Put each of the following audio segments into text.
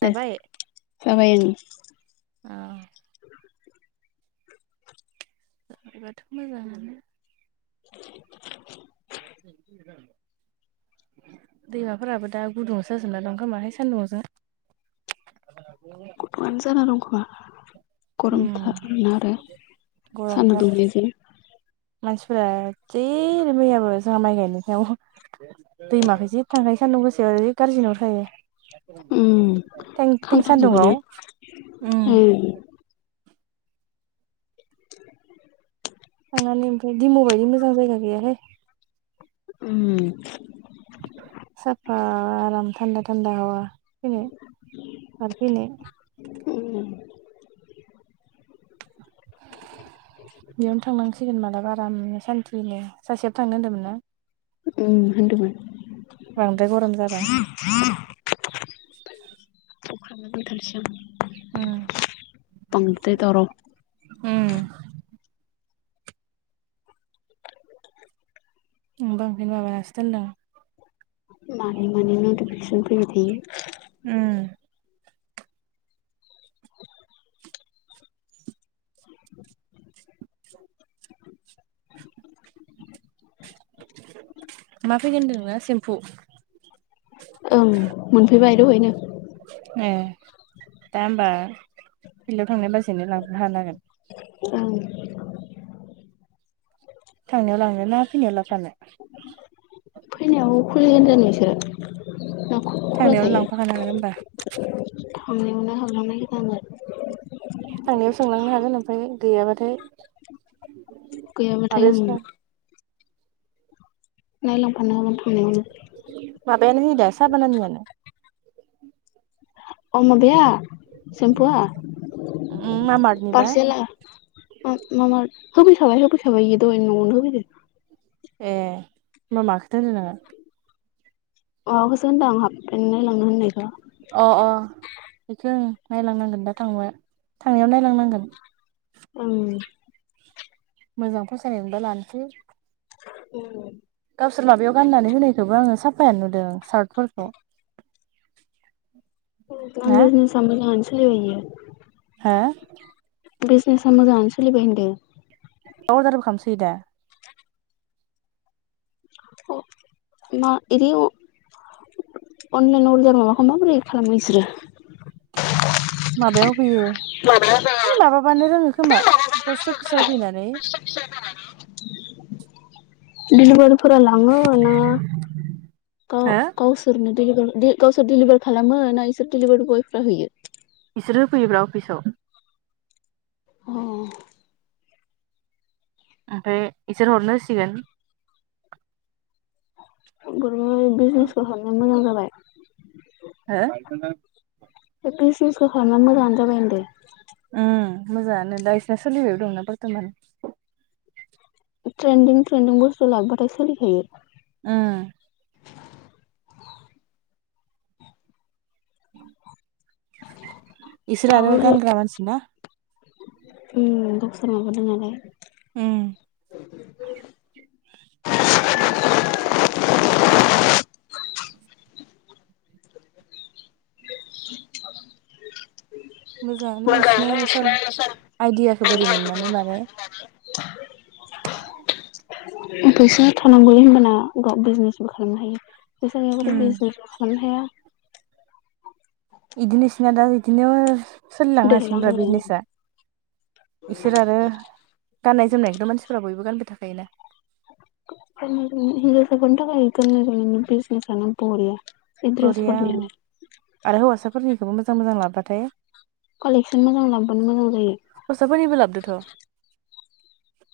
दे जाबाय जाबाय ओं। औ जबाथ' मोजाङानो। [inaudible] [inaudible] दैमाफोराबो दा गुदुआवसो जाजोब न दं ओंखामाहाय सान्दुंजों। गुदुं'आनो जाना दंखोमा। उम गरमथारोन आरो सानदा गरमथार दुंलिजों। मानसिफोरा जि मैयाबो जोंहा माइ गायनाय आव दैमाखौ जि थांखायो सान्दुं गोसाआव जिस गाज्रि नुखायो। उम थें थें खामथाबजोब्बाय ना सान्दुंआव उम थांनानै ओमफ्राय दिम' बायदि मोजां जायगा गैयाहाय। उम सफा आराम थान्दा थान्दा हा फनो आरो फिनो उम [inaudible] बेयावनो थांनांसिगोन मालाबा आराम सानथुयैनो सासेआबो थांनो होनदोंमोन ना। उम होनदोंमोन। बांद्राय गरम जाबा। उम [unintelligible] उम आं बा ओंखायनो माबानासो दोनदों। मानि मानि नथिफिखेसन फैबाय थारो। उम मा फैगोन होनदोंनों सेम्फु? ओं मोनफैबाय दहायनो। ए दा होमबा फिल्डआव थांनाय बाजैनो लांफेरनो हानांगोन। औ थांनायाव लांनो ना फैनायाव ला फानो? फैनायाव खुलिगोन जों नोंसोरो? थांनायावनो लांफाखानांगोन होमबा। थांनायावनो हाबानांगोन। थांनायाव सोंलांनो हागोन ओमफ्राय गैयाबाथाय गैयाबाथाय ओं। माबायावसो नायलां फानो हागोन माबायानो होयो दा थांनायावनो। साबानानियानो अम माबाया? सेम्फुआ मामार्टनिबा पार्सेेलआ मामा? होफै खाबाय होफै खाबाय बेयो दहाय नआवनो होफैदों। ए होमबा मा खोथो होनदों नों? माबाखौसो होनदों आं हाबफेन नायलांनो होननायखौ। अ अ बेखौ नायलांनांगोन दा थां थांनायाव नायलांनांगोन। ओं मोजां फसायनाय मोनबा लानोसै। [unintelligible] गावसोर माबायाव गाननानै होनायखौबो आङो साफायानो नुदों सार्टफोरखौ। [unintelligible] ना सान्दों आं सोरलि इयो? हा। बिजनेसा मोजाङानो सोलिबाय होनदों। औ जारबो खालामसै दा। ना एव अनलाइन अर्दार माबाखौ माबोरै खालामो इसोरो? माबायाव होफैयो हैइ माबाबानो रोङो खोमा? पस्टअफिस मा [inaudible] होनना लानो? दिलिबारिफोरा लाङो ना हो गाव-गावसोरनो दिलिभारि दिल गावसोर दिडिलिभार खालामो ना इसोर डिलिभारि बयफ्रा होयो? बिसोरो फैयोब्रा अफिसाव। अ। ओमफ्राय इसोर हरनो होसिगोन। [unintelligible] बिजनेसआव हाबनो मोजां जाबाय। हो? बे बिजनिसखौ खालामना मोजांआनो जाबाय आं दायो। उम मोजाङानो दा इसिना सोलिबायबो दंना बर्थमान। ट्रेन्दिं ट्रेन्दिं बुस्थु लाब्लााथाय सोलिखायो। उम। इसोर आरो रावबो गानग्रा मानसि ना। उम [unintelligible] मोनबोदों नालाय। उम [inaudible] मोजाङानो इसिना सार आइदियाखौ बोरै मोननांगोन माने? [inaudible] फैसा थानांगौै होनबाना गाव बिजनेसबो खालामनो हायो। फैसा उम गैयाबाथ' बिजसबो खालामनो हाया। इदिनो इसिना दा इदिनो सोलिलांनो देरलाङो हासिगोनब्रा बिजनेसा। इसोर आरो गाननाय जोमनायखौथ' मानसिफोरा बयबो गानबाय थाखायोना। जोंनिथिं हिन्जावसाफोरनि थाखाय [unintelligible] बिजनेसानो बरिया। बे बरिया ड्रेसफोरनियानो आरो हौवासाफोरनिखौबो मोजां-मोजां लाबोबाथाय कलेक्सन मोजां लाबोबानो मोजां जायो। बोनिबोलाब्दोथ'।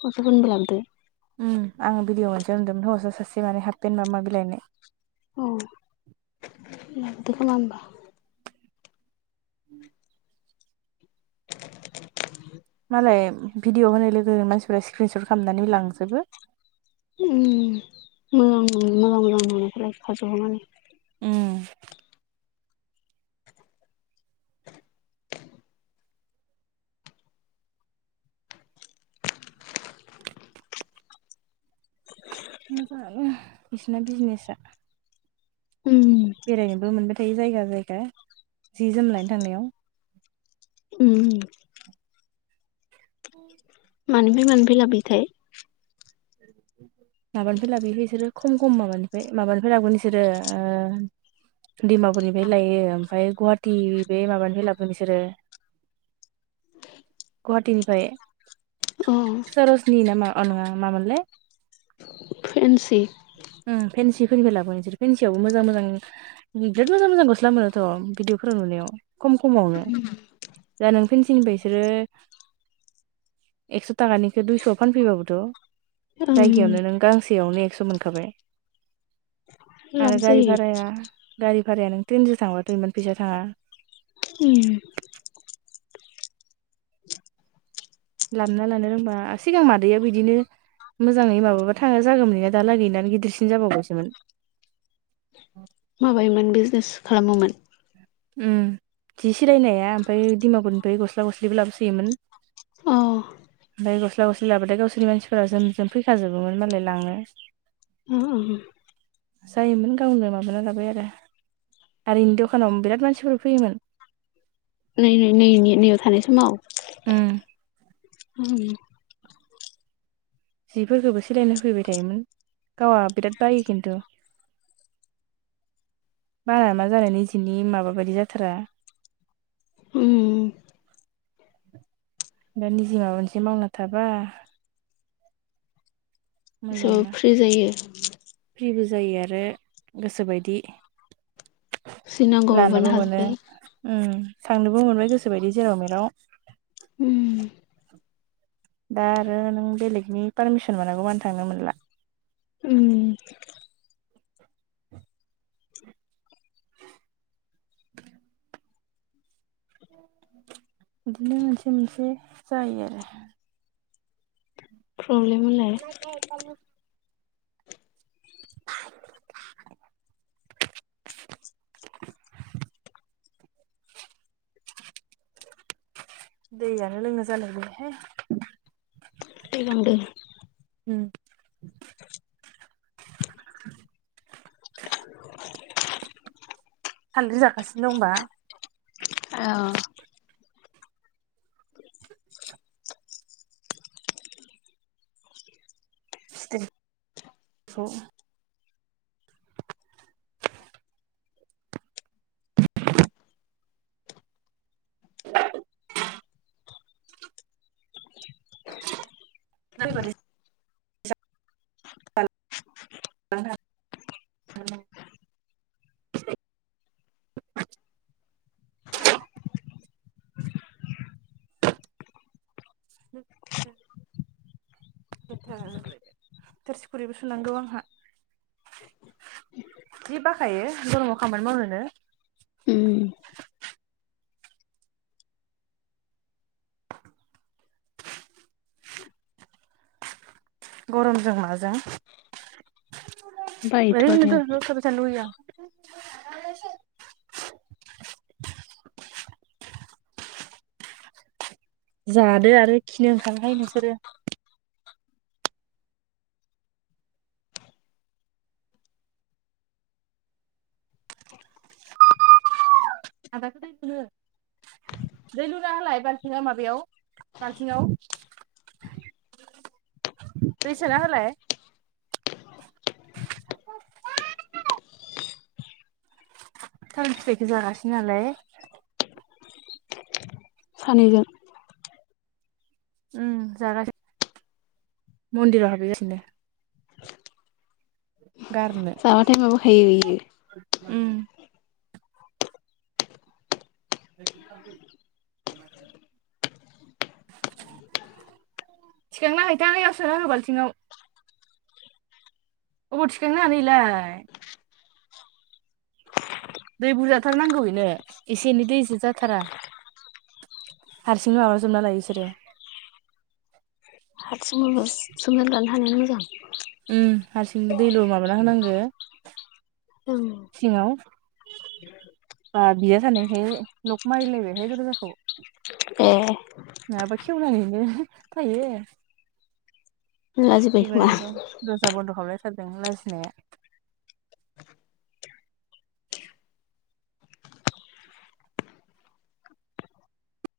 खथबुनबो लाबदों। आं भिडिअ' मोनसे नुदोंमोन हौवासा सासे माने हाफेन नामा बिलाइ ओननाय। औ [unintelligible] [inaudible] मालाय भिडिअ' होनाय लोगोनो मानसिफोरा स्क्रिनसट खालामनानै लांजोबो। उम मोजांखौनो मोजां-मोजां नङिखौलाय खावसेहरनानै उम। मोजाङानो बिसिना बिजनेसा उम बेरायनोबो मोनबाय थायो जायगा-जायगा जि-जोम लायनो थांनायाव। उम। [inaudible] मानिफाय-मानिफाय लाबोयोथाय? [inaudible] माबानिफ्राय लाबोयोलै बिसोरो खम-खम माबानिफ्राय- माबानिफ्राय लागोन बिसोरो ओ डिमापुरनिफाय लायो। ओमफाय गवाटि बे माबानिफाय लाबोगोन बिसोरो। गवाटिनिफाय? अ सर'ज'नि ना मा अ नङा। मामोनलाय? फेन्सि। उम फेन्सिफोरनिफाय लाबोगोन इसोर। फेन्सियावबो मोजां मोजां बिराद मोजां मोजां गस्ला मोनोाथ'। भिदिअ फोराव नुनायाव, खम खमावनो, दा नों फेन्सिनिफाय इसोरो एकस' ताकानिखो दुइस'आव फानफैबाबोथ'। ओं जायगायावनो नों गांसेयावनो एकस' मोनखाबाय। लाब आरो गारि जायो भाराया? गारि भाराया नों ट्रेनजो थांबाथ' इमान फैसा थाङा। [inaudible] लाबना लानो रोंबा सिगां मादैया इदिनो मोजाङै माबाबा थाङा जागोमोन इना दालागै इनानो गिदिरसिन जाबावबायसोमोन। माबायोमोन बिजनेस खालामोमोन? उम जि सिलायनाया ओमफाय डिमापुरनिफाय गस्ला गस्लिबो लाबोसोयोमोन। अ ओमफाय गस्ला गसलि लाबाथाय गावसिनि मानसिफोरा जोमजोम फैखाजोबोमोन मालाय लांनो [inaudible] जायोमोन गावनो माबाना लाबाय आरो आरो इनि दखानावनो बेराद मानसिफोर फैयोमोन? नै‌ नै नै नैयाव थानाय समाव? उम [inaudible] जिफोरखोबो सोलायनो होफैबाय थायोमोन गावा बिराद बायो खिन्थु। बारा मा जानाय निजिनि माबा बादि जाथारा उम दा निजि माबा मोनसे मावना थाबा एसेबाबो मोजांना फ्रि जायो। फ्रिबो जायो आरो गोसोबायदि जि नांगौ माबानो लानोबो मोनो हाजोबो उम। थांनोबो मोनबाय गोसोबायदि जेराव मेराव। उम दा आरो नों बेलेगनि पारमिसन मोनागौ मानि थांनो मोनला। उम बिदिनो मोनसे मोनसे जायो आरो। प्रब्लेम होनलाय [inaudible] [inaudible] [inaudible] दैयानो लोंनो जालायबायहाय। थैलांदों उम सानद्रि जागासिनो दंबा? [unintelligible] [inaudible] [inaudible] [unintelligible] [inaudible] [inaudible] थोरसि खुरैबो सुनांगौ आंहा। जि बाखायो गरमाव खामानि मावनोनो। उम गरमजों माजों बायोथ' आरो ओरैनोथ' न'आव थाबाय थानो लुगैयो आं। [inaudible] जादो आरो खिनो ओंखार हाय नोंसोरो। [unintelligible] दै लुना होलाय बालथिङा माबायाव बालथिंआव। दै सोना होलाय। [unintelligible] थाल फिथायखो जागासि नालाय। सानैजों उम जागासिनो मन्दिराव हाबहैगासिनो। गारनो जाबाथाय माबा खायो इयो। उम [inaudible] थिखांना हैैथां यैयाव सोना हो बालथिङाव। अब' थिखांनो हानो इलाय। दै बुरजाथारनांगौ इनो एसे एनै दैजों जाथारा। हारसिं नो माबा जोबना लायो इसोरो। हादसिं उमङो सोमना लानो हानायानो मोजां। उम हारसिंनो दैल' माबाना होनांगो। ओं सिङाव बा बिया जानायखाय लक मारिलायबायहाय दर' जाखौ। ए नोंङाबा खेवना हैनो हायो। होनला जोब्बाय एबार खोमा एकदम दजा बन्द' खालामलायथारदों लाजिनाया।